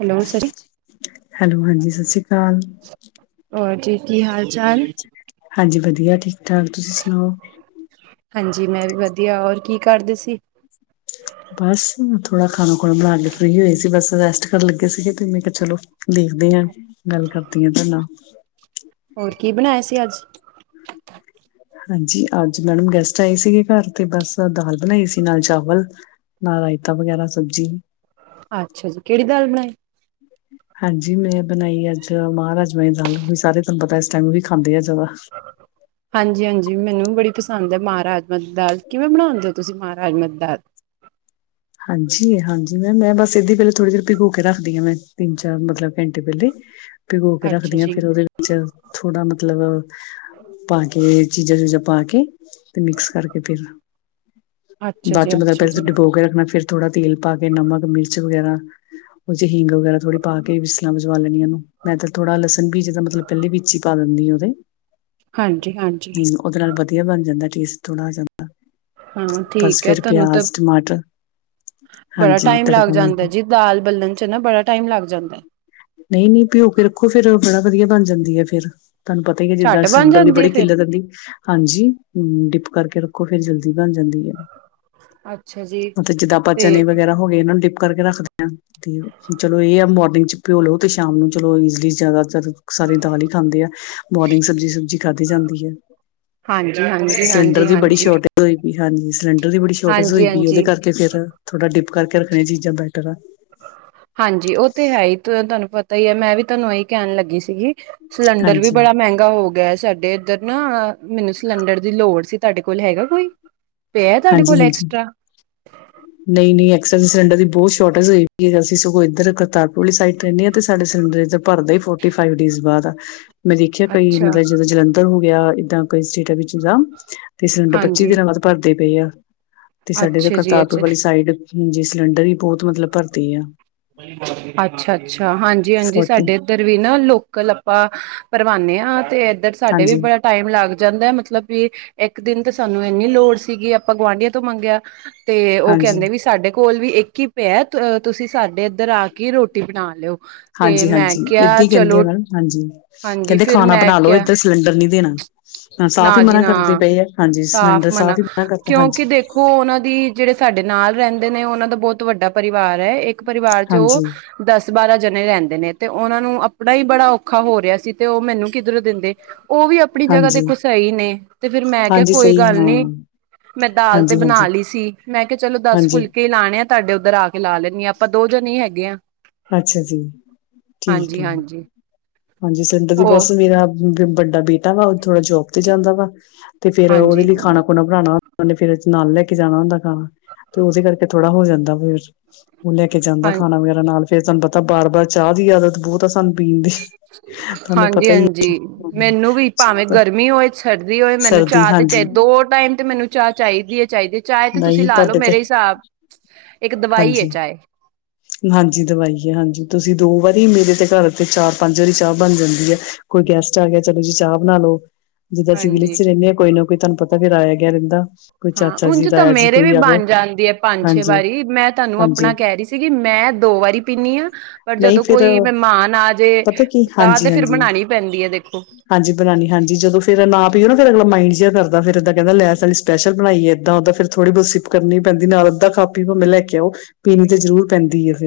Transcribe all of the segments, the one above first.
Hello Shashi hello ਹਾਂਜੀ। ਸਤਿ ਸ਼੍ਰੀ ਅਕਾਲ। ਹੋਰ ਜੀ ਕੀ ਹਾਲ ਚਾਲ ਹਾਂਜੀ ਵਧੀਆ ਠੀਕ ਠਾਕ ਤੁਸੀ ਸੁਣਾਓ ਹਾਂਜੀ, ਮੈਂ ਵੀ ਵਧੀਆ ਔਰ ਕੀ ਕਰਦੇ ਸੀ। ਬਸ ਥੋੜਾ ਖਾਣਾ ਖੁਣਾ ਬਣਾ ਕੇ ਫ੍ਰੀ ਹੋਏ ਸੀ ਬਸ ਰੈਸਟ ਕਰਨ ਲੱਗੇ ਸੀਗੇ ਤੇ ਮੈਂ ਕਿਹਾ ਚਲੋ। ਦੇਖਦੇ ਹਾਂ ਗੱਲ ਕਰਦੀ ਹਾਂ ਤੁਹਾ ਨਾਲ ਹੋਰ ਕੀ ਬਣਾਇਆ ਸੀ ਅੱਜ ਹਾਂਜੀ, ਅੱਜ ਮੈਡਮ ਗੈਸਟ ਆਏ ਸੀਗੇ ਘਰ ਤੇ ਬਸ ਦਾਲ ਬਣਾਈ ਸੀ ਨਾਲ ਚਾਵਲ ਨਾ ਰਾਇਤਾ ਵਗੈਰਾ ਸਬਜ਼ੀ ਅੱਛਾ ਜੀ ਕਿਹੜੀ ਦਾਲ ਬਣਾਈ। ਹਾਂਜੀ, ਮੈਂ ਬਣਾਈ ਅੱਜ ਮਹ ਰਾਜਮਾਂ ਦੀ ਦਾਲ ਵੀ ਸਾਰੇ ਤੁਹਾਨੂੰ ਪਤਾ ਇਸ ਟਾਈਮ ਉਹ ਵੀ ਖਾਂਦੇ ਆ ਜ਼ਿਆਦਾ। ਚ ਹਾਂਜੀ ਹਾਂਜੀ, ਮੈਨੂੰ ਬੜੀ ਪਸੰਦ ਹੈ ਮਹਾਰ ਰਾਜਮਹ ਦੀ ਦਾਲ ਕਿਵੇਂ ਬਣਾਉਂਦੇ ਹੋ ਤੁਸੀਂ ਮਹਾਰ ਰਾਜਮਾਂ ਦੀ ਦਾਲ ਹਾਂਜੀ ਹਾਂਜੀ, ਮੈਮ ਮੈਂ ਬਸ ਇਦੀ ਪੇਲੇ ਥੋੜੀ ਦੇਰ ਭਿਗੂ ਕੇ ਰੱਖਦੀ ਹਾਂ ਮੈਂ ਤਿੰਨ ਚਾਰ ਮਤਲਬ ਘੰਟੇ ਪਹਿਲੇ [unintelligible] ਭਿਗੋ ਕੇ ਅੱਛਾ ਰੱਖਦੀਆਂ ਜੀ ਫੇਰ ਉਹਦੇ ਵਿੱਚ ਥੋੜ੍ਹਾ ਮਤਲਬ ਪਾ ਕੇ ਚੀਜਾਂ ਚੂਜਾਂ ਪਾ ਕੇ ਤੇ ਮਿਕਸ ਕਰਕੇ ਫਿਰ ਅੱਛਾ ਬਾਅਦ ਚ ਜੀ ਮਤਲਬ ਅੱਛਾ ਜੀ ਪਹਿਲਾਂ ਡਿਬੋ ਕੇ ਰੱਖਣਾ ਫਿਰ ਥੋੜਾ ਤੇਲ ਪਾ ਕੇ ਨਮਕ ਮਿਰਚ ਵਗੈਰਾ। ਉਹ ਚ ਹਿੰਗ ਵਗੈਰਾ ਥੋੜ੍ਹੀ ਪਾ ਕੇ ਵੀਿਸਸਲਾਾਂ ਵਜਵਾ ਲੈਂਦੀ ਉਹਨੂੰ ਮੈਂ ਤਾਂ ਥੋੜਾ ਲਸਣ ਵੀ ਜਿੱਦਾਂ ਮਤਲਬ ਪਹਿਲੀ ਬੀਚੀ ਪਾ ਦਿੰਦੀ ਉਹਦੇ। ਹਾਂਜੀ- ਹਾਂਜੀ ਉਹਦੇ ਨਾਲ ਵਧੀਆ ਬਣ ਜਾਂਦਾ ਟੇਸਟ ਥੋੜ੍ਹਾ ਆ ਜਾਂਦਾ ਹਾਂ ਬਸ ਠੀਕ ਹੈ ਫਿਰ ਤੁਹਾਨੂੰ ਤਾਂ ਪਿਆਜ਼ ਟਮਾਟਰ ਬੜਾ ਹਾਂਜੀ ਟਾਈਮ ਲੱਗ ਤੜਕਾ ਲਾ ਜਾਂਦਾ ਕੇ ਜੀ ਦਾਲ ਬਲਣ 'ਚ ਨਾ ਬੜਾ ਟਾਈਮ ਲੱਗ ਜਾਂਦਾ ਨਹੀ- ਨਹੀ ਭਿਓ ਕੇ ਰੱਖੋ ਫੇਰ ਬੜਾ ਵਧੀਆ ਬਣ ਜਾਂਦੀ ਹੈ ਫ਼ਿਰਰ ਤੁਹਾਨੂੰ ਪਤਾ ਪ ਹੈ ਜਿੱਦਾਂ ਝੱਟ ਬਣ ਸਿਲੰਡਰ ਦੀ ਜਾਂਦੀ ਹੈ ਬੜੀ ਫਿਰ ਕਿੱਲਤ ਹੁੰਦੀ। ਹਾਂਜੀ, ਡਿਪ ਕਰਕੇ ਰੱਖੋ ਫਿਰ ਜਲਦੀ ਬਣ ਜਾਂਦੀ ਹੈ। ਅੱਛਾ, ਜੀ ਉਥੇ ਜਿੱਦਾਂ ਆਪਾਂ ਤੇ ਚਨ ਵਗੈਰਾ ਹੋ ਗਏ ਇਹਨਾਂ ਨੂੰ ਡਿਪ ਕਰਕੇ ਰੱਖਦੇ ਹਾਂ। ਤੇ ਚਲੋ ਇਹ ਆ ਮੋਰਨਿੰਗ ਚ ਭਿਓਲੋ ਤੇ ਸ਼ਾਮ ਨੂੰ ਚਲੋ ਈਜ਼ਲੀ ਜ਼ਿਆਦਾਤਰ। ਸਾਰੇ ਦਾਲ ਹੀ ਖਾਂਦੇ ਆ ਬੋਰਨਿੰਗ ਸਬਜ਼ੀ ਸੁਬਜੀ ਖਾਧੀ ਜਾਂਦੀ ਹੈ। ਹਾਂਜੀ ਹਾਂਜੀ, ਸਿਲੰਡਰ ਹਾਂਜੀ ਦੀ ਬੜੀ ਹਾਂਜੀ। ਸ਼ੋਰਟੇਜ ਹੋਈ ਪਈ ਹਾਂਜੀ ਸਿਲੰਡਰ ਦੀ ਬੜੀ ਸ਼ੋਰਟੇਜ ਹਾਂਜੀ ਹੋਈ ਪਈ ਉਹਦੇ ਹਾਂਜੀ ਕਰਕੇ। ਤੇ ਫੇਰ ਥੋੜਾ ਡਿਪ ਕਰਕੇ ਰੱਖਣੀਆਂ ਚੀਜ਼ਾਂ ਬੈਟਰ ਆ। ਹਾਂਜੀ, ਉਹ ਤੇ ਹੈ ਹੀ ਤੁਹਾਨੂੰ ਪਤਾ ਹੀ ਹੈ ਮੈਂ ਵੀ ਤੁਹਾਨੂੰ ਇਹੀ ਕਹਿਣ ਲੱਗੀ ਸੀਗੀ। ਸਿਲੰਡਰ ਵੀ ਹਾਂਜੀ ਬੜਾ ਮਹਿੰਗਾ ਗਾ ਹੋ ਗਿਆ ਸਾਡੇ ਇੱਧਰ ਨਾ ਮੈਨੂੰ ਸਿਲੰਡਰ ਦੀ ਲੋੜ ਸੀ ਤੁਹਾਡੇ ਕੋਲ ਹੈਗਾ ਕੋਈ। ਪ ਤੁਹਾਡੇ ਹਾਂਜੀ ਕੋਲ ਹਾਂਜੀ ਐਕਸਟਰਾ। ਨਹੀਂ ਨਹੀਂ ਐਕਸਟਰਾ ਸਿਲੰਡਰ ਦੀ ਬਹੁਤ ਸ਼ੋਰਟੇਜ ਹੋਏ ਵੀ ਹੈਗਾ ਸੀ। ਸੀ ਸਗੋਂ ਇੱਧਰ ਕਰਤਾਰਪੁਰ ਵਾਲੀ ਸਾਈਡ ਰਹਿੰਨੀ ਆ ਤੇ ਸਾਡੇ ਸਿਲੰਡਰ ਇੱਧਰ ਭਰਦਾ ਹੀ ਫੋਰਟੀ ਫਾਈਵ ਡੇਜ਼ ਬਾਅਦ ਆ। ਮੈਂ ਦੇਖਿਆ ਕਈ ਅੱਛਾ ਮਤਲਬ ਜਿੱਦਾਂ ਜਲੰਧਰ ਹੋ ਗਿਆ ਇਏਦਾਂ ਕਈ ਸਟੇਟਾਂ ਵਿੱਚਾਂ ਤੇ ਸਿਲੰਡਰ ਪੱਚੀ ਹਾਂਜੀ ਦਿਨਾਂ ਬਾਅਦ ਭਰਦੇ ਪਏ ਆ ਤੇ ਸਾਡੇ ਤਾਂ ਅੱਛਾ ਜੀ ਕਰਤਾਰ ਅੱਛਾ ਸਾਈਡ ਜੇ ਸਿਲੰਡਰ ਹੀ ਬਹੁਤ ਮਤਲਬ ਭਰਦੀ ਆ। ਅੱਛਾ ਅੱਛਾ ਹਾਂਜੀ ਹਾਂਜੀ ਸਾਡੇ ਇੱਧਰ ਵੀ ਨਾ ਲੋਕਲ ਆਪਾਂ ਪਰਵਾੇ ਹਾਂ ਤੇ ਇੱਧਰ ਸਾਡੇ ਵੀ ਹਾਂਜੀ ਬੜਾ ਟਾਈਮ ਲੱਗ ਜਾਂਦਾ ਮਤਲਬ ਵੀ। ਇੱਕ ਦਿਨ ਤਾਂ ਸਾਨੂੰ ਇੰਨੀ ਲੋੜ ਸੀਗੀ ਆਪਾਂ ਗੁਆਂਢੀਆਂ ਤੋਂ ਮੰਗਿਆ ਤੇ ਉਹ ਹਾਂਜੀ ਕਹਿੰਦੇ ਵੀ ਸਾਡੇ ਕੋਲ ਵੀ ਇੱਕ ਹੀ ਪਿਆ ਤੁਸੀਂ ਸਾਡੇ ਇੱਧਰ ਆ ਕੇ ਰੋਟੀ ਬਣਾ ਲਿਓ। ਤੇ ਹਾਂਜੀ ਮੈਂ ਹਾਂਜੀ ਕਿਹਾ ਇਦਾਂ ਹੀ ਕਹਿੰਦੇ ਚਲੋ ਆ ਮੈਡਮ ਹਾਂਜੀ ਹਾਂਜੀ ਕਹਿੰਦੇ ਫਿਰ ਖਾਣਾ ਮੈਂ ਬਣਾ ਲਓ ਕਿਹਾ। ਇੱਧਰ ਸਿਲੰਡਰ ਨਹੀਂ ਦੇਣਾ ਹਾਂ, ਸਾਫ਼ ਹੀ ਨਾ ਜੀ ਮਨਾ ਨਾ ਕਰਦੇ ਪਏ ਆ ਹਾਂਜੀ ਸਾਫ਼ ਸਿਲੰਡਰ ਮਨਾ ਹੀ ਕਰਦੇ ਹਾਂਜੀ ਕਿਉਂਕਿ ਦੇਖੋ। ਉਹਨਾਂ ਦੀ ਜਿਹੜੇ ਸਾਡੇ ਨਾਲ ਰਹਿੰਦੇ ਨੇ ਉਹ ਉਹਨਾਂ ਦਾ ਬਹੁਤ ਵੱਡਾ ਪਰਿਵਾਰ ਹੈ। ਇੱਕ ਪਰਿਵਾਰ ਚ ਉਹ ਹਾਂਜੀ ਦਸ-ਬਾਰਾਂ ਜਣੇ ਰਹਿੰਦੇ ਨੇ ਤੇ, ਉਹਨਾਂ ਨੂੰ ਆਪਣਾ ਹੀ ਬੜਾ ਔਖਾ ਹੋ ਰਿਹਾ ਸੀ, ਤੇ ਉਹ ਮੈਨੂੰ ਕਿੱਧਰੋ ਦਿੰਦੇ। ਉਹ ਵੀ ਆਪਣੀ ਜਗ੍ਹਾ ਹਾਂਜੀ ਦੇਖੋ ਸਹੀ ਨੇ, ਤੇ ਫਿਰ ਮੈਂ ਕਿਹਾ ਹਾਂਜੀ, ਕੋਈ ਸਹੀ ਗੱਲ ਨੀ। ਹਾਂ, ਮੈਂ ਦਾਲ ਤੇ ਹਾਂਜੀ-ਹਾਂਜੀ, ਬਣਾਲੀ ਸੀ, ਮੈਂ ਕਿਹਾ ਚਲੋ ਦਸ ਹਾਂਜੀ, ਹਾਂਜੀ। ਫੁਲਕੇ ਲਾਣੇ ਆ, ਤੁਹਾਡੇ ਉੱਧਰ ਆਕੇ ਲਾ ਲੈਂਨੀ ਹਾਂ, ਆਪਾਂ ਦੋ ਜਣੇ ਈ, ਹੈਗੇ ਆਂ। ਅੱਛਾ ਜੀ, ਠੀਕ ਐ, ਹਾਂਜੀ ਹਾਂਜੀ, ਸਡੇ ਦੀ ਹੋ ਬਸ ਵੀਰਾ ਬੱਡਾ ਬੇਟਾ ਵਾ ਉਹ ਥੋੜਾ ਜੋਬ ਤੇ ਜਾਂਦਾ ਵਾ, ਤੇ ਫਿਰ ਉਹਦੇ ਹਾਂਜੀ ਲਈ ਖਾਣਾ-ਖੁਣਾ ਬਣਾਉਣਾ ਉਹਨੇ ਫਿਰ ਨਾਲ ਲੈਕੇ ਜਾਣਾ ਹੁੰਦਾ ਖਾਣਾ, ਤੇ ਉਹਦੇ ਕਰਕੇ ਥੋੜ੍ਹਾ ਹੋ ਜਾਂਦਾ ਫਿਰ। ਉਹ ਲੈਕੇ ਜਾਂਦਾ ਹਾਂ ਖਾਣਾ ਵਗੈਰਾ ਨਾਲ, ਫਿਰ ਸਾੰਨੂਂ ਪਤਾ, ਬਾਰ-ਬਾਰ ਚਾਹ ਦੀ ਆਦਤ ਬਹੁਤ ਆ ਸਾਨੂੰ ਪੀਣ ਦੀ। ਤੁਹਾਨੂੰ ਪਤਾ ਈ ਹਾਂਜੀ-ਹਾਂਜੀ ਐ, ਮੈਨੂੰ ਵੀ। ਚਾਹ ਭਾਵੇਂ ਤਾਂ ਗਰਮੀ ਹੋਏ, ਸਰਦੀ ਹੋਏ ਮੈਨੂੰ ਸਰਦੀ ਚਾਹ ਤੇ ਚਾਹੇ ਹਾਂਜੀ, ਦੋ ਟਾਈਮ ਤੇ, ਮੈਨੂੰ ਚਾਹ ਚਾਹੀਦੀ ਹੈ, ਚਾਹੀਦੀ। ਚਾਏ ਤੇ ਤੁਸੀਂ ਨਹੀਂ ਲਾ ਲਓ ਤੁਹਾਡੇ ਤੇ ਮੇਰੇ ਹਿਸਾਬ, ਇੱਕ ਦਵਾਈ ਹੈ ਹਾਂਜੀ। ਚਾਏ। ਹਾਂਜੀ, ਦਵਾਈ ਹੈ ਹਾਂਜੀ, ਤੁਸੀਂ ਦੋ ਵਾਰੀ ਮੇਰੇ ਤੇ ਘਰ ਤੇ, ਚਾਰ-ਪੰਜ ਵਾਰੀ ਚਾਹ ਬਣ ਜਾਂਦੀ ਹੈ। ਕੋਈ ਗੈਸਟ ਆਗਿਆ ਚਲੋ ਜੀ, ਚਾਹ ਬਣਾਲੋ। ਜਿੱਦਾਂ ਅਸੀ ਹਾਂਜੀ ਵਿਲੇਜ'ਚ ਰਹਿੰਦੇ ਹਾਂ ਕੋਈ ਨਾ ਕੋਈ ਤੁਹਾਨੂੰ ਪਤਾ ਫਿਰ ਆਇਆ-ਗਿਆ ਰਹਿੰਦਾ, ਕੋਈ ਹਾਂ ਚਾਚਾ ਜੀ ਉਝ ਤਾਂ ਤਾਇਆ ਜੀ ਮੇਰੇ ਵੀ ਕੋਈ ਆ ਗਿਆ ਬਣ ਜਾਂਦੀ ਹੈ, ਪੰਜ-ਛੇ ਹਾਂਜੀ ਵਾਰੀ ਮੈਂ ਤੁਹਾਨੂੰ ਹਾਂਜੀ ਆਪਣਾ ਕਹਿ ਰਹੀ ਸੀਗੀ ''ਮੈਂ ਦੋ ਵਾਰੀ ਪੀਂਦੀ ਹਾਂ ਪਰ ਨਹੀਂ ਜਦੋਂ ਫਿਰ ਕੋਈ ਮਹਿਮਾਨ ਆਜੇ ਪਤਾ ਕੀ ਤਾਂ, ਤੇ ਹਾਂਜੀ ਫਿਰ ਹਾਂਜੀ ਬਣਾਣੀ ਪੈਂਦੀ ਹੈ ਦੇਖੋ। ਹਾਂਜੀ ਬਣਾਣੀ, ਹਾਂਜੀ ਜਦੋਂ ਫਿਰ ਨਾ ਪੀਓ ਨਾ, ਫਿਰ ਅਗਲਾ ਮਾਈੰਡ ਜਾ ਕਰਦਾ, ਫਿਰ ਇਹਦਾ ਕਹਿੰਦਾ ਲੈ ਸਾਡ ਸਪੈਸ਼ਲ ਬਣਾਈ ਏ, ਇਦਾਂ ਓਦਾਂ ਫਿਰ ਥੋੜੀ ਬਹੁਤ ਸਿਪ ਕਰਨੀ ਪੈਂਦੀ, ਨਾਲ ਅੱਧਾ ਕੱਪ ਹੀ ਭਾਵੇਂ ਲੈਕੇ ਆਉ, ਪੀਣੀ ਤੇ ਜ਼ਰੂਰ ਪੈਂਦੀ ਹੈ ਫਿਰ।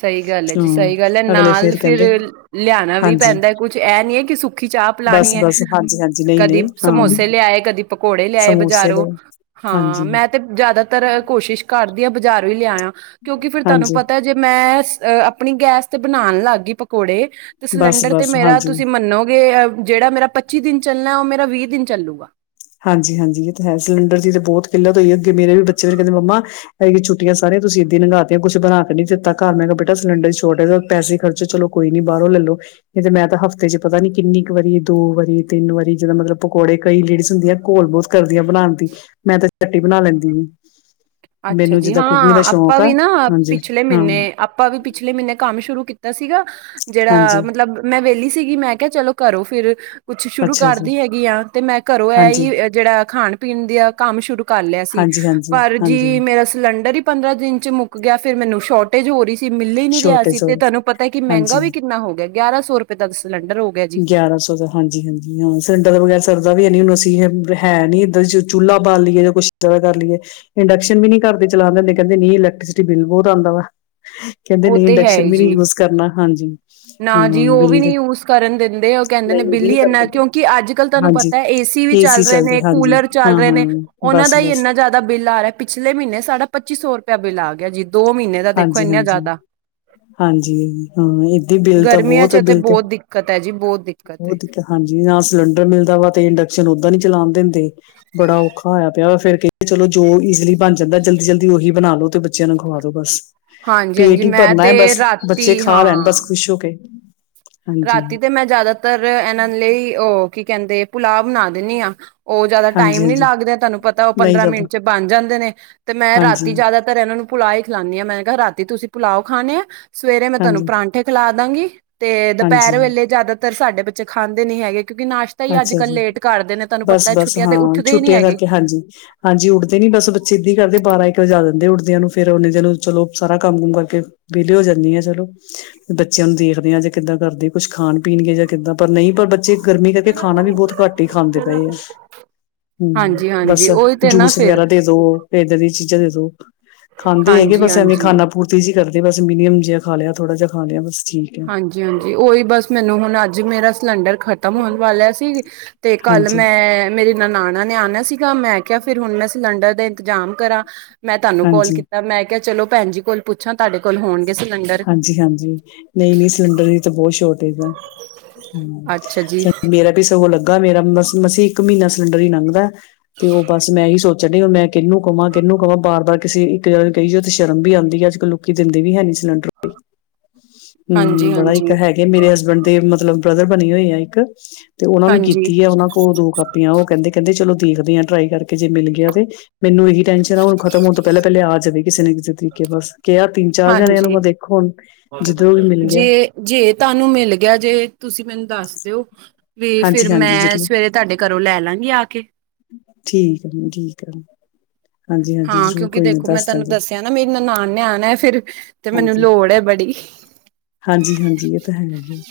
ਸਹੀ ਗੱਲ ਹੈ ਜੀ, ਹਾਂ ਸਹੀ ਗੱਲ ਹੈ। ਅਗਲੇ ਨਾਲ ਫੇਰ ਫਿਰ ਕਹਿੰਦੇ ਲਿਆਣਾ ਵੀ ਹਾਂਜੀ ਪੈਂਦਾ ਕੁਛ, ਐ ਨਹੀ ਹੈ, ਕਿ ਸੁ ਖੀ ਚਾਹ ਪਿਲਾਣੀ ਹੈ, ਬਸ-ਬਸ ਹਾਂਜੀ-ਹਾਂਜੀ ਕਦੀ ਨਹੀਂ-ਨਹੀਂ ਹਾਂ ਸਮੋਸੇ ਲਿਆਏ, ਕਦੀ ਪਕੌੜੇ ਲਿਆਏ ਸਮੋਸੇ ਨੇ ਬਜ਼ਾਰੋਂ। ਹਾਂ। ਮੈਂ, ਹਾਂਜੀ-ਹਾਂਜੀ ਤੇ ਜ਼ਿਆਦਾਤਰ ਕੋਸ਼ਿਸ਼ ਕਰਦੀ ਹਾਂ ਬਜ਼ਾਰੋਂ ਈ ਲਿਆਇਆ, ਕਿਉਂਕਿ ਫਿਰ ਤੁਹਾਨੂੰ ਪਤਾ ਜੇ ''ਮੈਂ ਅ--ਆਪਣੀ ਗੈਸ ਤੇ ਬਣਾਉਣ ਲੱਗ ਗਈ ਪ ਕੋੜੇ, ਤੇ ਸਿਲੰਡਰ ਤੇ ਬਸ-ਬਸ ਮੇਰਾ ਤੁਸੀਂ ਮੰਨੋਗੇ ਜਿਹੜਾ ਮੇਰਾ ਪੱਚੀ ਦਿਨ ਚੱਲਣਾ, ਉਹ ਮੇਰਾ ਵੀਹ ਦਿਨ ਚੱਲੂਗਾ। ਹਾਂਜੀ-ਹਾਂਜੀ, ਇਹ ਤਾ ਹੈ, ਸਿਲੰਡਰ ਦੀ ਤੇ ਬਹੁਤ ਕਿੱਲਤ ਹੋਈ ਹੈ। ਅੱਗੇ ਮੇਰੇ ਵੀ ਬੱਚੇ ਵੀੇ ਕਹਿੰਦੇ 'ਮੰਮਾ' ਐਦਕੀ ਛੁੱਟੀਆਂ ਸਾਰੀਆਂ ਤੁਸੀਂ ਇਹਦਾਂ ਲੰਘਾਤੀਆਂ ਕੁਛ ਬਣਾਕੇ ਨਹੀਂ ਦਿੱਤਾ ਘਰ, ਮੈਂ ਕਿਹਾ ਬੇਟਾ ਸਿਲੰਡਰ ਦੀ ਸ਼ੌਟੇਜ ਏ, ਪੈਸੇ ਈ ਖਰਚ ਚਲੋ ਕੋਈ ਨੀ ਬਾਹਰੋਂ ਲੱਲੋ। ਨਹੀਂ ਤੇ ਮੈਂ ਤਾਂ ਹਫ਼ਤੇ'ਚ ਪਤਾ ਨੀ ਕਿੰਨੀ ਕੁ ਵਾਰੀ, ਦੋ-ਵਾਰੀ, ਤਿੰਨ-ਵਾਰੀ ਜਿਦਾਂ ਮਤਲਬ ਪਕੌੜੇ, ਕਈ ਲੇੜੀ ਹੁੰਦੀਆਂ, ਘੋਲ ਬਹੁਤ ਕਰਦੀਆਂ ਬਣਾਣ ਦੀ, ਮੈਂ ਤਾਂ ਝੱਟ ਈ ਬਣਾ ਲੈਂਦੀ ਏ। ਅੱਛਾ ਜੀ, ਹਾਂ। ਆਪਾ ਸ਼ੌਕ ਆ ਵੀ ਨਾ ਹਾਂਜੀ ਪਿਛਲੇ ਹਾਂ ਮਹੀਨੇ, ਆਪਾ ਵੀ ਪਿਛਲੇ ਮਹੀਨੇ ਕੰਮ ਸ਼ੁਰੂ ਕੀਤਾ ਸੀਗਾ, ਜਿਹੜਾ ਹਾਂਜੀ ਮਤਲਬ ਮੈਂ ਵਿਹਲੀ ਸੀਗੀ, ਮੈਂ ਕਿਹਾ ਚਲੋ ਘਰੋ ਫਿਰ ਕੁਛ ਸ਼ੁਰੂ ਅੱਛਾ ਜੀ ਕਰਦੀ ਹੈਗੀ ਆਂ, ਤੇ ਮੈਂ ਘਰੋਂ ਐ ਹਾਂਜੀ ਹੀ ਜਿਹੜਾ ਖਾਣ-ਪੀਣ ਦਾ ਕੰਮ ਸ਼ੁਰੂ ਕਰਲਿਆ ਸੀ, ਹਾਂਜੀ-ਹਾਂਜੀ, ਪਰ ਹਾਂਜੀ ਜੀ ਹਾਂਜੀ। ਮੇਰਾ ਸਿਲੰਡਰ ਹੀ ਪੰਦਰਾਂ ਦਿਨ'ਚ ਮੁੱਕ ਗਿਆ, ਫਿਰ ਮੈਨੂੰ ਸ਼ੌਟੇਜ ਹੋ ਰਹੀ ਮਿੱਲੀ ਹੀ ਨੀ ਰਿਹਾ ਛੋਟੇ ਸੀ, ਸੋ ਤੇ ਤੁਹਾਨੂੰ ਪਤਾ ਕਿ ਮਹਿੰਗਾ ਹਾਂਜੀ ਵੀ ਕਿੰਨਾ ਹੋ ਗਿਆ, ਗਿਆਰਾਂ-ਸੌ ਰੁਪਏ ਤੱਕ ਸਿਲੰਡਰ ਹੋ ਗਿਆ ਜੀ ਗਿਆਰਾਂ-ਸੌ ਦਾ। ਹਾਂਜੀ-ਹਾਂਜੀ, ਹਾਂ ਸਿਲੰਡਰ ਤੋ ਬਗੈਰ ਸਰਦਾ ਵੀ ਹੈਨੀ, ਹੁਣ ਅਸੀਂ ਹੈ ਨੀ ਇੱਧਰ ਜੋ ਚੁੱਲਾ ਬਾਲ ਲੀਏ ਯਾ ਕੁਛ ਜਿਆਦਾ ਕਰ ਲੀਏ, ਇੰਡਕਸ਼ਨ ਵੀ ਨੀ ਘਰਦੇ ਚਲਾਣ ਦਿੰਦੇ, ਕਹਿੰਦੇ ਨਹੀਂ ਇਲੈਕਟ੍ਰੀਸਿਟੀ ਬਿੱਲ ਬਹੁਤ ਆਉਂਦਾ ਵਾ। ਕਹਿੰਦੇ ਉਹ ਨਹੀਂ। ਇੰਡਕਸ਼ਨ ਵੀ ਨੀ ਯੂਜ ਕਰਨਾ, ਹਾਂਜੀ। ਹਾਂ ਨਾਂ-ਜੀ, ਉਹ ਵੀ ਬਿੱਲ ਨਹੀਂ ਦੇ ਯੂਜ ਕਰਨ ਦਿੰਦੇ ਕਹਿੰਦੇ ਨੇ ਨਹੀਂ ਉਹ ਵੀ ਬਿੱਲ ਨੀ ਈ ਇੰਨਾ, ਕਰਦੇ ਕਿਉਂਕਿ ਅੱਜ-ਕੱਲ ਤੁਹਾਨੂੰ ਹਾਂਜੀ ਪਤਾ ਏ, ਏਸੀ ਵੀ ਚੱਲ ਰਹੇ ਚੱਲਦੇ ਨੇ, ਹਾਂਜੀ ਕੂਲਰ ਚੱਲ ਰਹੇ ਹਾਂ-ਹਾਂ ਨੇ ਉਹਨਾਂ ਦਾ ਹੀ ਬਸ-ਬਸ ਇੰਨਾ ਜ਼ਿਆਦਾ ਬਿੱਲ ਆ ਰਿਹਾ। ਪਿਛਲੇ ਮਹੀਨੇ ਸਾਡਾ ਪੱਚੀ-ਸੌ ਰੁਪਇ ਬਿੱਲ ਆਗਿਆ ਜੀ, ਦੋ ਮਹੀਨੇ ਦਾ ਦੇਖੋ ਇੰਨਾ ਹਾਂਜੀ-ਹਾਂਜੀ, ਜ਼ਿਆਦਾ ਹਾਂਜੀ-ਹਾਂ, ਏਦੀ ਬਿੱਲ ਤਾਂ ਬਹੁਤ, ਬਿੱਲ ਤੇ ਕਤਾ ਜੀ ਬਹੁਤ ਦਿੱਕਤ ਹੈ। ਉਹ, ਹਾਂਜੀ ਨਾ ਸਿਲੰਡਰ ਮਿਲਦਾ ਵਾ, ਤੇ ਇੰਡਕਸ਼ਨ ਓਦਾਂ ਨੀ ਚਲਾਉਣ ਦਿੰ ਦੇ, ਬੜਾ ਔਖਾ ਹੋਇਆ ਇਆ ਵਾ, ਫਿਰ ਕਹਿ ਚਲੋ, ਜੋ ਈਜੀਲੀ ਬਣ ਜਾਂਦਾ, ਜਲਦੀ-ਜਲਦੀ ਉਹੀ ਬਣਾਲੋ- ਤੇ ਬੱਚਿਆਂ ਨੂੰ ਖਵਾਦੋ ਬਸ। ਹਾਂਜੀ ਪੇਟ ਹਾਂਜੀ ਹੀ ਮੈਂ ਭਰਨਾ ਐ, ਤੇ ਬਸ। ਰਾਤੀ ਬੱਚੇ ਖਾ ਲੈਣ ਬਸ ਖ਼ੁਸ਼ ਹੋਕੇ। ਰ੍ਹਾਤੀ ਤੇ ਮੈਂ ਜ਼ਿਆਦਾਤਰ ਇਹਨਾਂ ਲਈ, ਉਹ, ਕੀ ਕਹਿੰਦੇ ਪੁਲਾਵ ਬਣਾ ਦਿੰਨੀ ਆਂ। ਉਹ ਜ਼ਿਆਦਾ ਟਾਈਮ ਹਾਂਜੀ ਨੀ ਹਾਂਜੀ ਲੱਗਦੇ, ਤੁਹਾਨੂੰ ਪਤਾ ਉਹ ਨਹੀਂ ਪੰਦਰਾਂ ਜਾਂਦਾ ਮਿੰਟ'ਚ ਬਣ ਜਾਂਦੇ ਨੇ, ਤੇ ਮੈਂ ਹਾਂਜੀ ਰ੍ਹਾਤੀ ਜਿਆਦਾ ਘਰੇ ਏਹਨਾਂ ਨੂੰ ਪੁਲਾਅ ਈ ਖਿਲਾਣੀ ਆ, ਮੈਂ ਕਿਹਾ ਰਾਤੀ ਤੁਸੀਂ ਪੁਲਾ ਖਾਣੇ ਐ, ਸਵੇਰੇ ਮੈਂ ਤੁਹਾਨੂੰ ਹਾਂਜੀ ਪਰਾਂਠੇ ਖਲਾ ਦਾਂਗੀ, ਤੇ ਹਾਂਜੀ ਦੁਪਹਿਰ ਵੇਲੇ ਜ਼ਿਆਦਾਤਰ ਸਾਡੇ ਬੱਚੇ ਖਾਂਦੇ ਨੀ ਹੈਗੇ, ਕਿਉਂਕਿ ਨਾਸ਼ ਅੱਛਾ ਜੀ, ਬਸ ਬਸ ਤੇ ਹਾਂ, ਉੱਠਦੇ ਹੀ ਨੀ ਛੁੱਟੀਆਂ ਹੈਗੇ ਕਰਕੇ ਹਾਂਜੀ। ਹਾਂਜੀ ਉੱਠਦੇ ਨੀ ਬਸ ਬੱਚੇ, ਏਦਾਂ ਹੀ ਕਰਦੇ ਬਾਰਾਂ ਇੱਕ ਵਜਾ ਦਿੰਦੇ, ਉੱਠ ਦਿਆਂ ਫਿਰ ਉਹਨੇ ਦੇਰ ਨੂੰ ਚਲੋ, ਸਾਰਾ ਕੰਮ ਕੁਮ ਕਰਕੇ ਵੇਅਲੇ ਹੋ ਜਾਂਣੀ ਆ ਚਲੋ। ਬੱਚਿਆਂ ਨੂੰ ਦੇਖਦੇ ਆ, ਜੇ ਕਿੱਦਾਂ ਕਰਦੇ? ਕੁਛ ਖਾਣ ਪੀਣਗੇ ਜਾਂ ਕਿੱਦਾਂ, ਪਰ ਨਈ ਪਰ ਬੱਚੇ ਗਰਮੀ ਕਰ ਕਰਕੇ ਖਾਣਾ ਵੀ ਬੌਹਤ ਘੱਟ ਹੀ ਖਾਂਦੇ ਪਏ ਆ। ਹੂੰ, ਹਾਂਜੀ ਹਾਂਜੀ ਬਸ ਉਹੀ ਤੇ ਨਾ ਜੂਸ ਫਿਰ ਵਗੈਰਾ ਦੇ ਦੋ, ਏਦਾ ਦੀਆਂ ਚੀਜ਼ਾਂ ਦੇ ਦੋ। ਖਾਂਦੇ ਹੈਗੇ, ਹਾਂਜੀ ਬਸ ਐਵੇਂ ਹਾਂਜੀ ਖਾਨਾ ਪੂਰਤੀ ਜਿਹੀ ਕਰਦੇ, ਬਸ ਮਿਨੀਅਮ ਜਿਹਾ ਖਾ ਲਿਆ, ਥੋੜਾ ਜਿਹਾ ਖਾ ਲਿਆ ਬਸ ਠੀਕ। ਹੈ ਹਾਂਜੀ-ਹਾਂਜੀ, ਉਹੀ ਬਸ ਮੈਨੂੰ, ਹੁਣ ਅੱਜ ਮੇਰਾ ਸਿਲੰਡਰ ਖਤਮ ਹੋਣ ਵਾਲਾ ਸੀ, ਤੇ ਕੱਲ ਹਾਂਜੀ ਮੈਂ ਮੇਰੇ ਨਨਾਣਾ ਨੇ ਆਣਾ ਸੀਗਾ, ਮੈਂ ਕਿਹਾ ਫਿਰ ਹੁਣ ਮੈਂ ਸਿਲੰਡਰ ਦਾ ਇੰਤਜ਼ਾਮ ਕਰਾਂ। ਮੈਂ ਤੁਆਨੂੰ ਕਾਲ ਹਾਂਜੀ ਕੀਤਾ, ਮੈਂ ਕਿਹਾ ਚਲੋ ਭੈਣ ਜੀ ਕੋਲ ਪੁੱਛਾਂ, ਤੁਹਾਡੇ ਕੋਲ ਹੋਣਗੇ ਸਿਲੰਡਰ? ਹਾਂਜੀ-ਹਾਂਜੀ, ਨਈ-ਨਈ ਸਿਲੰਡਰ ਦੀ ਤਾਂ ਬਹੁਤ ਸ਼ੋਰਟੇਜ ਐ। ਹੂੰ, ਅੱਛਾ ਜੀ। ਸ ਮੇਰਾ ਸੀ ਸਗੋਂ ਲੱਗਾ ਮੇਰਾ, ਮਸੀ-ਮਸੀ ਇੱਕ ਮਹੀਨਾ ਸਿਲੰਡਰ ਹੀ ਲੰਘਦਾ ਏ। ਤੇ ਉਹ ਬਸ ਮੈਂ ਇਹੀ ਸੋਚਣ ਡਈ ਅ, ਹੁਣ ਮੈਂ ਕਿਹਨੂੰ ਕਵਾਂ, ਕਿਹਨੂੰ ਕਵਾਂ? ਬਾਰ-ਬਾਰ ਕਿਸੇ ਇੱਕ ਜਾਣੇ ਨੂੰ ਕਹੀ ਜਾਓ, ਤੇ ਸ਼ਰਮ ਵੀ ਆਉਦੀ ਆ ਅੱਜ ਕੱਲ ਲੋਕੀਂ ਦਿੰਦੇ ਵੀ ਹੈ ਨੀ ਸਿਲੰਡਰ ਕੋਈ, ਹੂੰ ਬੜਾ ਹੀ ਇੱਕ ਹਾਂਜੀ-ਹਾਂਜੀ, ਹੈ ਗਾ, ਮੇਰੇ ਹਸਬੈਂਡ ਦੇ ਮਤਲਬ ਬ੍ਰਦਰ ਬਣੀ ਹੋਏ ਆ ਇੱਕ, ਤੇ ਉਹਨਾ ਨੂੰ ਕੀਤੀ ਹੈ, ਉਹਨਾਂ ਉਹ ਦੋ ਕਾਪੀਆਂ, ਉਹ ਕਹਿੰਦੇ, ਕਹਿੰਦੇ ਚਲੋ ਦੇਖਦੇ ਆ ਟਰਾਈ ਕਰਕੇ, ਜੇ ਮਿਲ ਗਿਆ ਤੇ। ਮੈਨੂੰ ਇਹੀ ਟੈਨਸ਼ਨ ਆ, ਹੁਣ ਖਤਮ ਹੋਣ ਤੋਂ ਪਹਿਲੇ-ਪਹਿਲੇ ਆ ਜਾਵੇ, ਕਿਸੇ ਨੇ ਕਿਸੇ ਤਰੀਕੇ ਬਸ, ਕਿਹਾ ਤਿੰਨ ਚਾਰ ਜਾਣੇਆਂ ਨੂੰ ਵਾਂ। ਦੇਖੋ ਹੁਣ? ਜਿੱਧਰੋਂ ਵੀ ਮਿਲ ਗਿਆ ਜੇ-ਜੇ ਤੁਆਨੂੰ ਮਿਲ ਗਿਆ ਜੇ, ਤੁਸੀਂ ਮੈਨੂੰ ਦੱਸ ਦਿਓ। ਵੀ, ਫਿਰ ਹਾਂਜੀ ਹਾਂਜੀ ਮੈਂ ਜ਼ਰੂਰ ਸਵੇਰੇ ਤੁਆਡੇ ਘਰੋਂ ਲੈ ਲਾਂਗੀ ਆ ਕੇ। ਠੀਕ [unintelligible] ਠੀਕ ਆ। ਹਾਂ ਕਿਉਂਕਿ ਦੇਖੋ ਮੈਂ ਤੁਆਨੂੰ ਦਾਂਗੇ, ਦੱਸਿਆ ਨਾ, ਮੇਰੀ ਨਨਾਣ ਨੇ ਆਣਾ ਏ ਫਿਰ। ਤੇ ਮੈਨੂੰ ਹਾਂਜੀ। ਲੋੜ ਏ ਬੜੀ। ਹਾਂਜੀ-ਹਾਂਜੀ ਔਹ ਤਾਂ ਹੈ ਈ ਐ।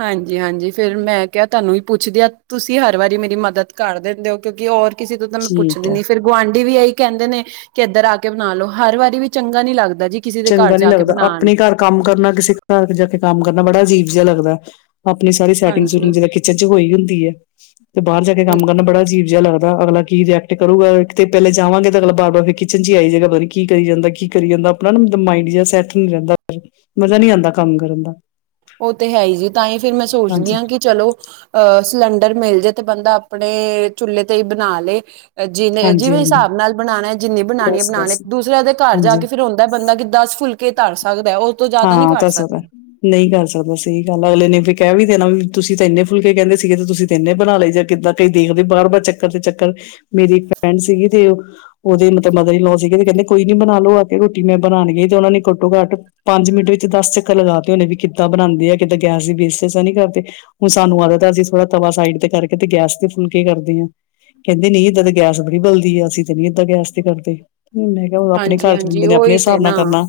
ਹਾਂਜੀ-ਹਾਂਜੀ ਫਿਰ ਮੈਂ ਕਿਆ, ਤੁਹਾਨੂੰ ਵੀ ਪੁੱਛਦੀ ਆ, ਤੁਸੀਂ ਹਰ ਵਾਰੀ ਮੇਰੀ ਮਦਦ ਕਰ ਦਿੰਦੇ ਔ, ਕਿਉਂਕਿ ਔਰ ਕਿਸੇ ਤੋਂ ਤਾਂ ਮੈਂ ਠੀਕ ਪੁੱਛਦੀ ਐ। ਨੀ, ਫਿਰ ਗੁਆਂਢੀ ਵੀ ਏਹੀ ਕਹਿੰਦੇ ਨੇ, ਕਿ ਏਧਰ ਆ ਕੇ ਬਣਾ ਲੋ, ਹਰ ਵਾਰੀ ਵੀ ਚੰਗਾ ਨੀ ਲੱਗਦਾ ਜੀ। ਕਿਸੇ ਦੇ ਘਰ ਚੰਗਾ ਨੀ ਜਾ ਕੇ ਲੱਗਦਾ, ਬਣਾਣ ਆਪਣੇ ਘਰ ਕੰਮ ਕਰਨਾ, ਕਿਸੇ ਘਰ ਜਾ ਕੇ ਕੰਮ ਕਰਨਾ ਬੜਾ ਅਜੀਬ ਜਿਹਾ ਲੱਗਦਾ ਏ, ਆਪਣੀ ਸਾਰੀ ਸੈਟਿੰਗ ਹਾਂਜੀ ਸੁੂਟਿੰਗ ਜਿਦ ਕਿਚਨ ਹੋਈ ਹੁੰਦੀ ਹੈ। ਤੇ ਬਾਹਰ ਜਾ ਕੇ ਉਹ ਕੰਮ ਕਰਨਾ ਬੜਾ ਅਜੀਬ ਜਿਹਾ ਲੱਗਦਾ, ਅਗਲਾ ਕੀ ਰਿਐਕਟ ਕਰੂਗਾ, ਇੱਕ ਤੇ ਪਹਿਲੇ ਜਾਵਾਂਗੇ, ਤੇ ਅਗਲਾ ਬਾਰ-ਬਾਰ ਫਿਰ ਕਿਚਨ ਚ ਆਈ ਜਾਏਗਾ, ਪਤਾ ਨੀ ਕੀ ਕਰੀ ਜਾਂਦਾ? ਕੀ ਕਰੀ ਜਾਂਦਾ? ਅਪਨਾ ਨਾ ਮਾਈੰਡ ਜਿਹਾ ਸੈੱਟ ਨੀ ਰਹਿੰਦਾ ਫਿਰ, ਮਜ਼ਾ ਨਹੀਂ ਆਂਦਾ ਕੰਮ ਕਰਨ ਦਾ। ਉਹ ਤੇ ਹੈ ਹੀ ਜੇ, ਤਾਂ ਈ ਫਿਰ ਮੈਂ ਸੋਚਦੀ ਹਾਂਜੀ, ਆ ਕਿ ਚਲੋ ਅਹ ਸਲੰਡਰ ਮਿਲ ਜੇ, ਤੇ ਬੰਦਾ ਆਪਣੇ ਚੁੱਲੇ ਤੇ ਹੀ ਬਣਾ ਲਏ। ਜਿਨੇ ਜਿਵੇਂ ਹਾਂਜੀ-ਹਾਂਜੀ, ਹਿਸਾਬ ਨਾਲ ਬਣਾਉਣਾ ਏ, ਜਿੰਨੀ ਬਣਾਣੀ ਏ, ਬਣਾ ਲੈ, ਬਸ-ਬਸ, ਦੂਸਰਿਆ ਦੇ ਘਰ ਜਾ ਹਾਂਜੀ। ਕੇ ਫਿਰ ਦਾ ਬੰਦਾ ਕਿ ਦਸ ਫੁਲਕੇ ਈ ਧਰ ਸਕਦਾ ਏ, ਉਹ ਤੋਂ ਜ਼ਿਆਦਾ ਨਹੀਂ ਕਰ ਸਕਦਾ ਨਈ ਕਰ ਸਕਦਾ ਸਹੀ ਗੱਲ ਐ, ਅਗਲੇ ਨੇ ਫੇਰ ਕਹਿ ਵੀ ਦੇਣਾ ਵੀ, ਤੁਸੀਂ ਤੇ ਇੰਨੇ ਫੁਲਕੇ ਕਹਿੰਦੇ ਸੀਗੇ, ਤੇ ਤੁਸੀਂ ਤ ਇਨੇ ਬਣਾ ਲਏ ਜੇ, ਕਿੱਦਾਂ ਕਈ ਦੇਖਦੇ, ਬਾਰ-ਬਾਰ ਚੱਕਰ ਤੇ ਚੱਕਰ, ਮੇਰੀ ਇੱਕ ਫਰੈਂਡ ਸੀਗੀ, ਤੇ ਉਹ ਉਹਦੇ ਮਤਲਬ ਮਦਰ ਇਨ ਲੋ ਸੀਗੇ, ਤੇ ਕਹਿੰਦੇ ਕੋਈ ਨੀ ਬਣਾ ਲੋ, ਆ ਤੇ ਰੋਟੀ ਮੈਂ ਬਣਾਉਣ ਗਈ, ਤੇ ਉਹਨਾ ਨੇ ਘੱਟੋ ਘੱਟ ਪੰਜ ਮਿੰਟ ਵਿੱਚ ਦਸ ਚੱਕਰ ਲਗਾ ਤੇ ਉਹਨੇ ਵੀ, ਕਿੱਦਾਂ ਬਣਾਉਂਦੇ ਆ, ਕਿਤੇ ਗੈਸ ਦੀ ਬੇਸਸ ਤਾਂ ਨਹੀਂ ਕਰਦੇ। ਹੁਣ ਸਾਨੂੰ ਆਦਤ ਏ, ਅਸੀਂ ਥੋੜ੍ਹਾ ਤਵਾ ਸਾਈਡ ਤੇ ਕਰਕੇ ਤੇ ਗੈਸ ਦੇ ਫੁਲਕੇ ਕਰਦੇ ਹਾਂ। ਕਹਿੰਦੇ ਨਈ, ਏਦਾਂ ਦੇ ਗੈਸ ਬੜੀ ਬਲਦੀ ਹੈ, ਅਸੀਂ ਤੇ ਨੀ ਏਦਾਂ ਗੈਸ ਤੇ ਕਰਦੇ, ਮੈਂ ਕਿਹਾ ਆਪਣੇ ਘਰ ਚ ਬੰਦੇ ਹਾਂਜੀ-ਹਾਂਜੀ ਨੇ ਆਪਣੇ ਓਹੀ ਤੇ ਹਿਸਾਬ ਨਾਲ ਨਾ ਕਰਨਾ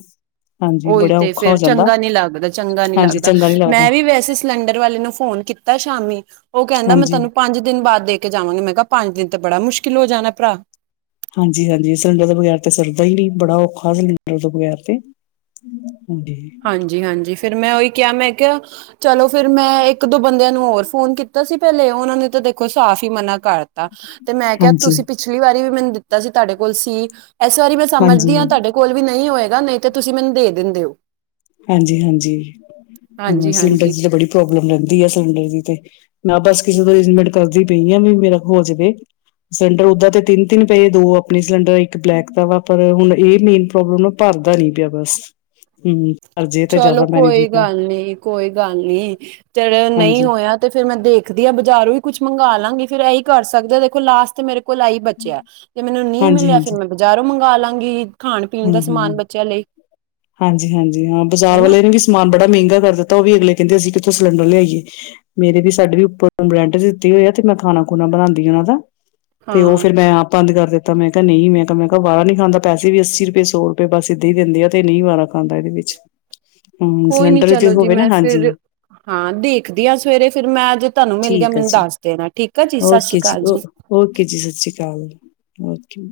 ਹਾਂਜੀ ਉਹੀ ਬੜਾ ਤੇ ਔਖਾ ਹੋ ਫੇਰ, ਜਾਂਦਾ ਚੰਗਾ ਨਈ ਲੱਗਦਾ, ਚੰਗਾ ਨਈ ਹਾਂਜੀ ਲੱਗਦਾ। ਚੰਗਾ ਨੀ ਲੱਗਦਾ ਮੈਂ ਵੀ ਵੈਸੇ ਸਿਲੰਡਰ ਵਾਲੇ ਨੂੰ ਫੋਨ ਕੀਤਾ ਸ਼ਾਮੀ, ਉਹ ਕਹਿੰਦਾ ਮੈਂ ਹਾਂਜੀ। ਤੁਆਨੂੰ ਪੰਜ ਦਿਨ ਬਾਅਦ ਦੇ ਦੇ ਕੇ ਜਾਵਾਂਗੇ, ਮੈਂ ਕਿਹਾ ਪੰਜ ਦਿਨ ਤੇ ਬੜਾ ਮੁਸ਼ਕਿਲ ਹੋ ਜਾਣਾ ਭਰਾ। ਹਾਂਜੀ- ਹਾਂਜੀ ਸਿਲੰਡਰ ਦੇ ਬਗੈਰ ਤੇ ਸਰਦਾ ਹੀ ਨਹੀਂ, ਬੜਾ ਔਖਾ ਹੁੰਦਾ ਸਿਲੰਡਰ ਬਗੈਰ ਤੇ। ਹਾਂਜੀ। ਹਾਂਜੀ- ਹਾਂਜੀ, ਫਿਰ ਮੈਂ ਉਹੀ ਕਿਹਾ, ਮੈਂ ਕਿਹਾ ਚਲੋ ਫਿਰ ਮੈਂ ਇੱਕ ਦੋ ਬੰਦਿਆਂ ਨੂੰ ਹੋਰ ਫੋਨ ਕੀਤਾ ਸੀ ਪਹਿਲੇ, ਉਹਨਾਂ ਨੇ ਤਾਂ ਦੇਖੋ ਸਾਫ਼ ਹੀ ਮਨਾ ਕਰ ਤਾ ਤੇ ਮੈਂ ਕਿਹਾ ਹਾਂਜੀ ਤੁਸੀਂ ਪਿਛਲੀ ਵਾਰੀ ਵੀ ਮੈਨੂੰ ਦਿੱਤਾ ਸੀ, ਤੁਹਾਡੇ ਕੋਲ ਸੀ। ਇਸ ਵਾਰੀ ਮੈਂ ਹਾਂਜੀ ਸਮਝਦੀ ਆਂ, ਤੁਹਾਡੇ ਕੋਲ ਵੀ ਨਹੀਂ ਹੋਏਗਾ, ਨਹੀਂ ਤਾਂ ਤੁਸੀਂ ਮੈਨੂੰ ਦੇ ਦਿੰਦੇ ਹੋ। ਹਾਂਜੀ- ਹਾਂਜੀ, ਹਾਂ ਹਾਂਜੀ ਸਿਲੰਡਰ ਹਾਂਜੀ ਦੀ ਤਾਂ ਬੜੀ ਪ੍ਰੋਬਲਮ ਰਹਿੰਦੀ ਆ ਸਿਲੰਡਰ ਦੀ ਤੇ, ਮੈਂ ਬਸ ਕਿਸੇ ਤੋਂ ਅਰੇਂਜਮੈਂਟ ਕਰਦੀ ਪਈ ਆ, ਵੀ ਮੇਰਾ ਹੋ ਜਾਵੇ। ਸਿਲੰਡਰ ਓਦਾਂ ਤੇ ਤਿੰਨ- ਤਿੰਨ ਪਏ, ਦੋ ਆਪਣੇ ਸਿਲੰਡਰ, ਇੱਕ ਬਲੈਕ ਦਾ ਵਾ, ਪਰ ਹੁਣ ਇਹ ਮੇਨ ਪ੍ਰੋਬਲਮ ਨਾ ਭਰਦਾ ਨੀ ਪਿਆ ਬਸ, ਹੂੰ। ਚਲੋ ਕੋਈ ਗੱਲ ਨੀ, ਕੋਈ ਗੱਲ ਨੀ, ਜਦੋ ਨਹੀਂ ਹਾਂਜੀ ਹੋਇਆ। ਤੇ ਫੇਰ ਮੈਂ ਦੇਖਦੀ ਆਂ, ਬਜ਼ਾਰੋਂ ਹੀ ਕੁਛ ਮੰਗਾਂ ਲਾਂਗੀ, ਫੇਰ ਇਹੀ ਕਰ ਸਕਦਾ ਆ, ਦੇਖੋ ਲਾਸਟ ਤੇ ਮੇਰੇ ਕੋਲ ਆਹੀ ਬਚਿਆ, ਤੇ ਮੈਨੂੰ ਨਈ ਹਾਂਜੀ ਮਿਲਿਆ, ਫਿਰ ਹਾਂਜੀ ਮੈਂ ਬਜ਼ਾਰੋਂ ਮੰਗਾਲਾਂਗੀ। ਖਾਣ- ਪੀਣ ਦਾ ਸਮਾਨ ਬੱਚਿਆਂ ਲਈ। ਹਾਂਜੀ- ਹਾਂਜੀ ਹਾਂ, ਬਾਜ਼ਾਰ ਹਨਾ ਵਾਲੇ ਨੇ ਵੀ ਸਮਾਨ ਬੜਾ ਮਹਿੰਗਾ ਕਰ ਦਿੱਤਾ, ਉਹ ਵੀ ਅਗਲੇ ਕਹਿੰਦੇ ਅਸੀਂ ਕਿੱਥੋਂ ਸਿਲੰਡਰ ਲਿਆਈਏ। ਮੇਰੇ ਵੀ ਸਾਡੇ ਵੀ ਉੱਪਰ ਉਹਨਾਂ ਨੂੰ ਰੈਂਟ ਦਿੱਤੀ ਹੋਈ ਆ, ਉੱਥੇ ਮੈਂ ਖਾਣਾ ਖੁਣਾ ਬਣਾਂਦੀ ਆਂ ਉਹਨਾਂ ਦਾ। ਤੇ ਉਹ ਹਾਂ ਫਿਰ ਮੈਂ ਆਪ ਬੰਦ ਕਰ ਦਿੱਤਾ, ਮੈਂ ਕਿਹਾ ਨਹੀਂ ਮੈਂ ਕਿਹਾ ਮੈਂ ਕਿਹਾ ਵਾਰਾ ਨੀ ਖਾਂਦਾ ਪਿਆ, ਪੈਸੇ ਵੀ ਅਸੀਂ ਤੀਹ ਰੁਪਏ ਸੌ ਰੁਪਏ ਬਸ ਏਦਾਂ ਹੀ ਦਿੰਦੀ ਆ, ਤੇ ਨਹੀਂ ਵਾਰਾ ਖਾਂਦਾ ਇਹਦੇ ਵਿੱਚ। ਹੂੰ, ਕੋਈ ਨੀ ਸਿਲੰਡਰ ਵਿੱਚ ਚਲੋ ਜੀ ਹੋਵੇ ਨਾ, ਮੈਂ ਹਾਂਜੀ। ਫਿਰ ਹਾਂ, ਦੇਖਦੀ ਹਾਂ ਸਵੇਰੇ ਫਿਰ ਮੈਂ ਜੇ ਤੁਹਾਨੂੰ ਮਿਲ ਗਿਆ, ਠੀਕ ਆ ਮੈਨੂੰ ਜੀ ਦੱਸ ਦੇਣਾ ਠੀਕ ਆ ਜੀ, ਸਸ ਰੀ ਓਕੇ ਕਾਲ ਓ ਜੀ। ਓਕੇ ਜੀ, ਸਸ ਰੀ ਕਾਲ, ਓਕੇ।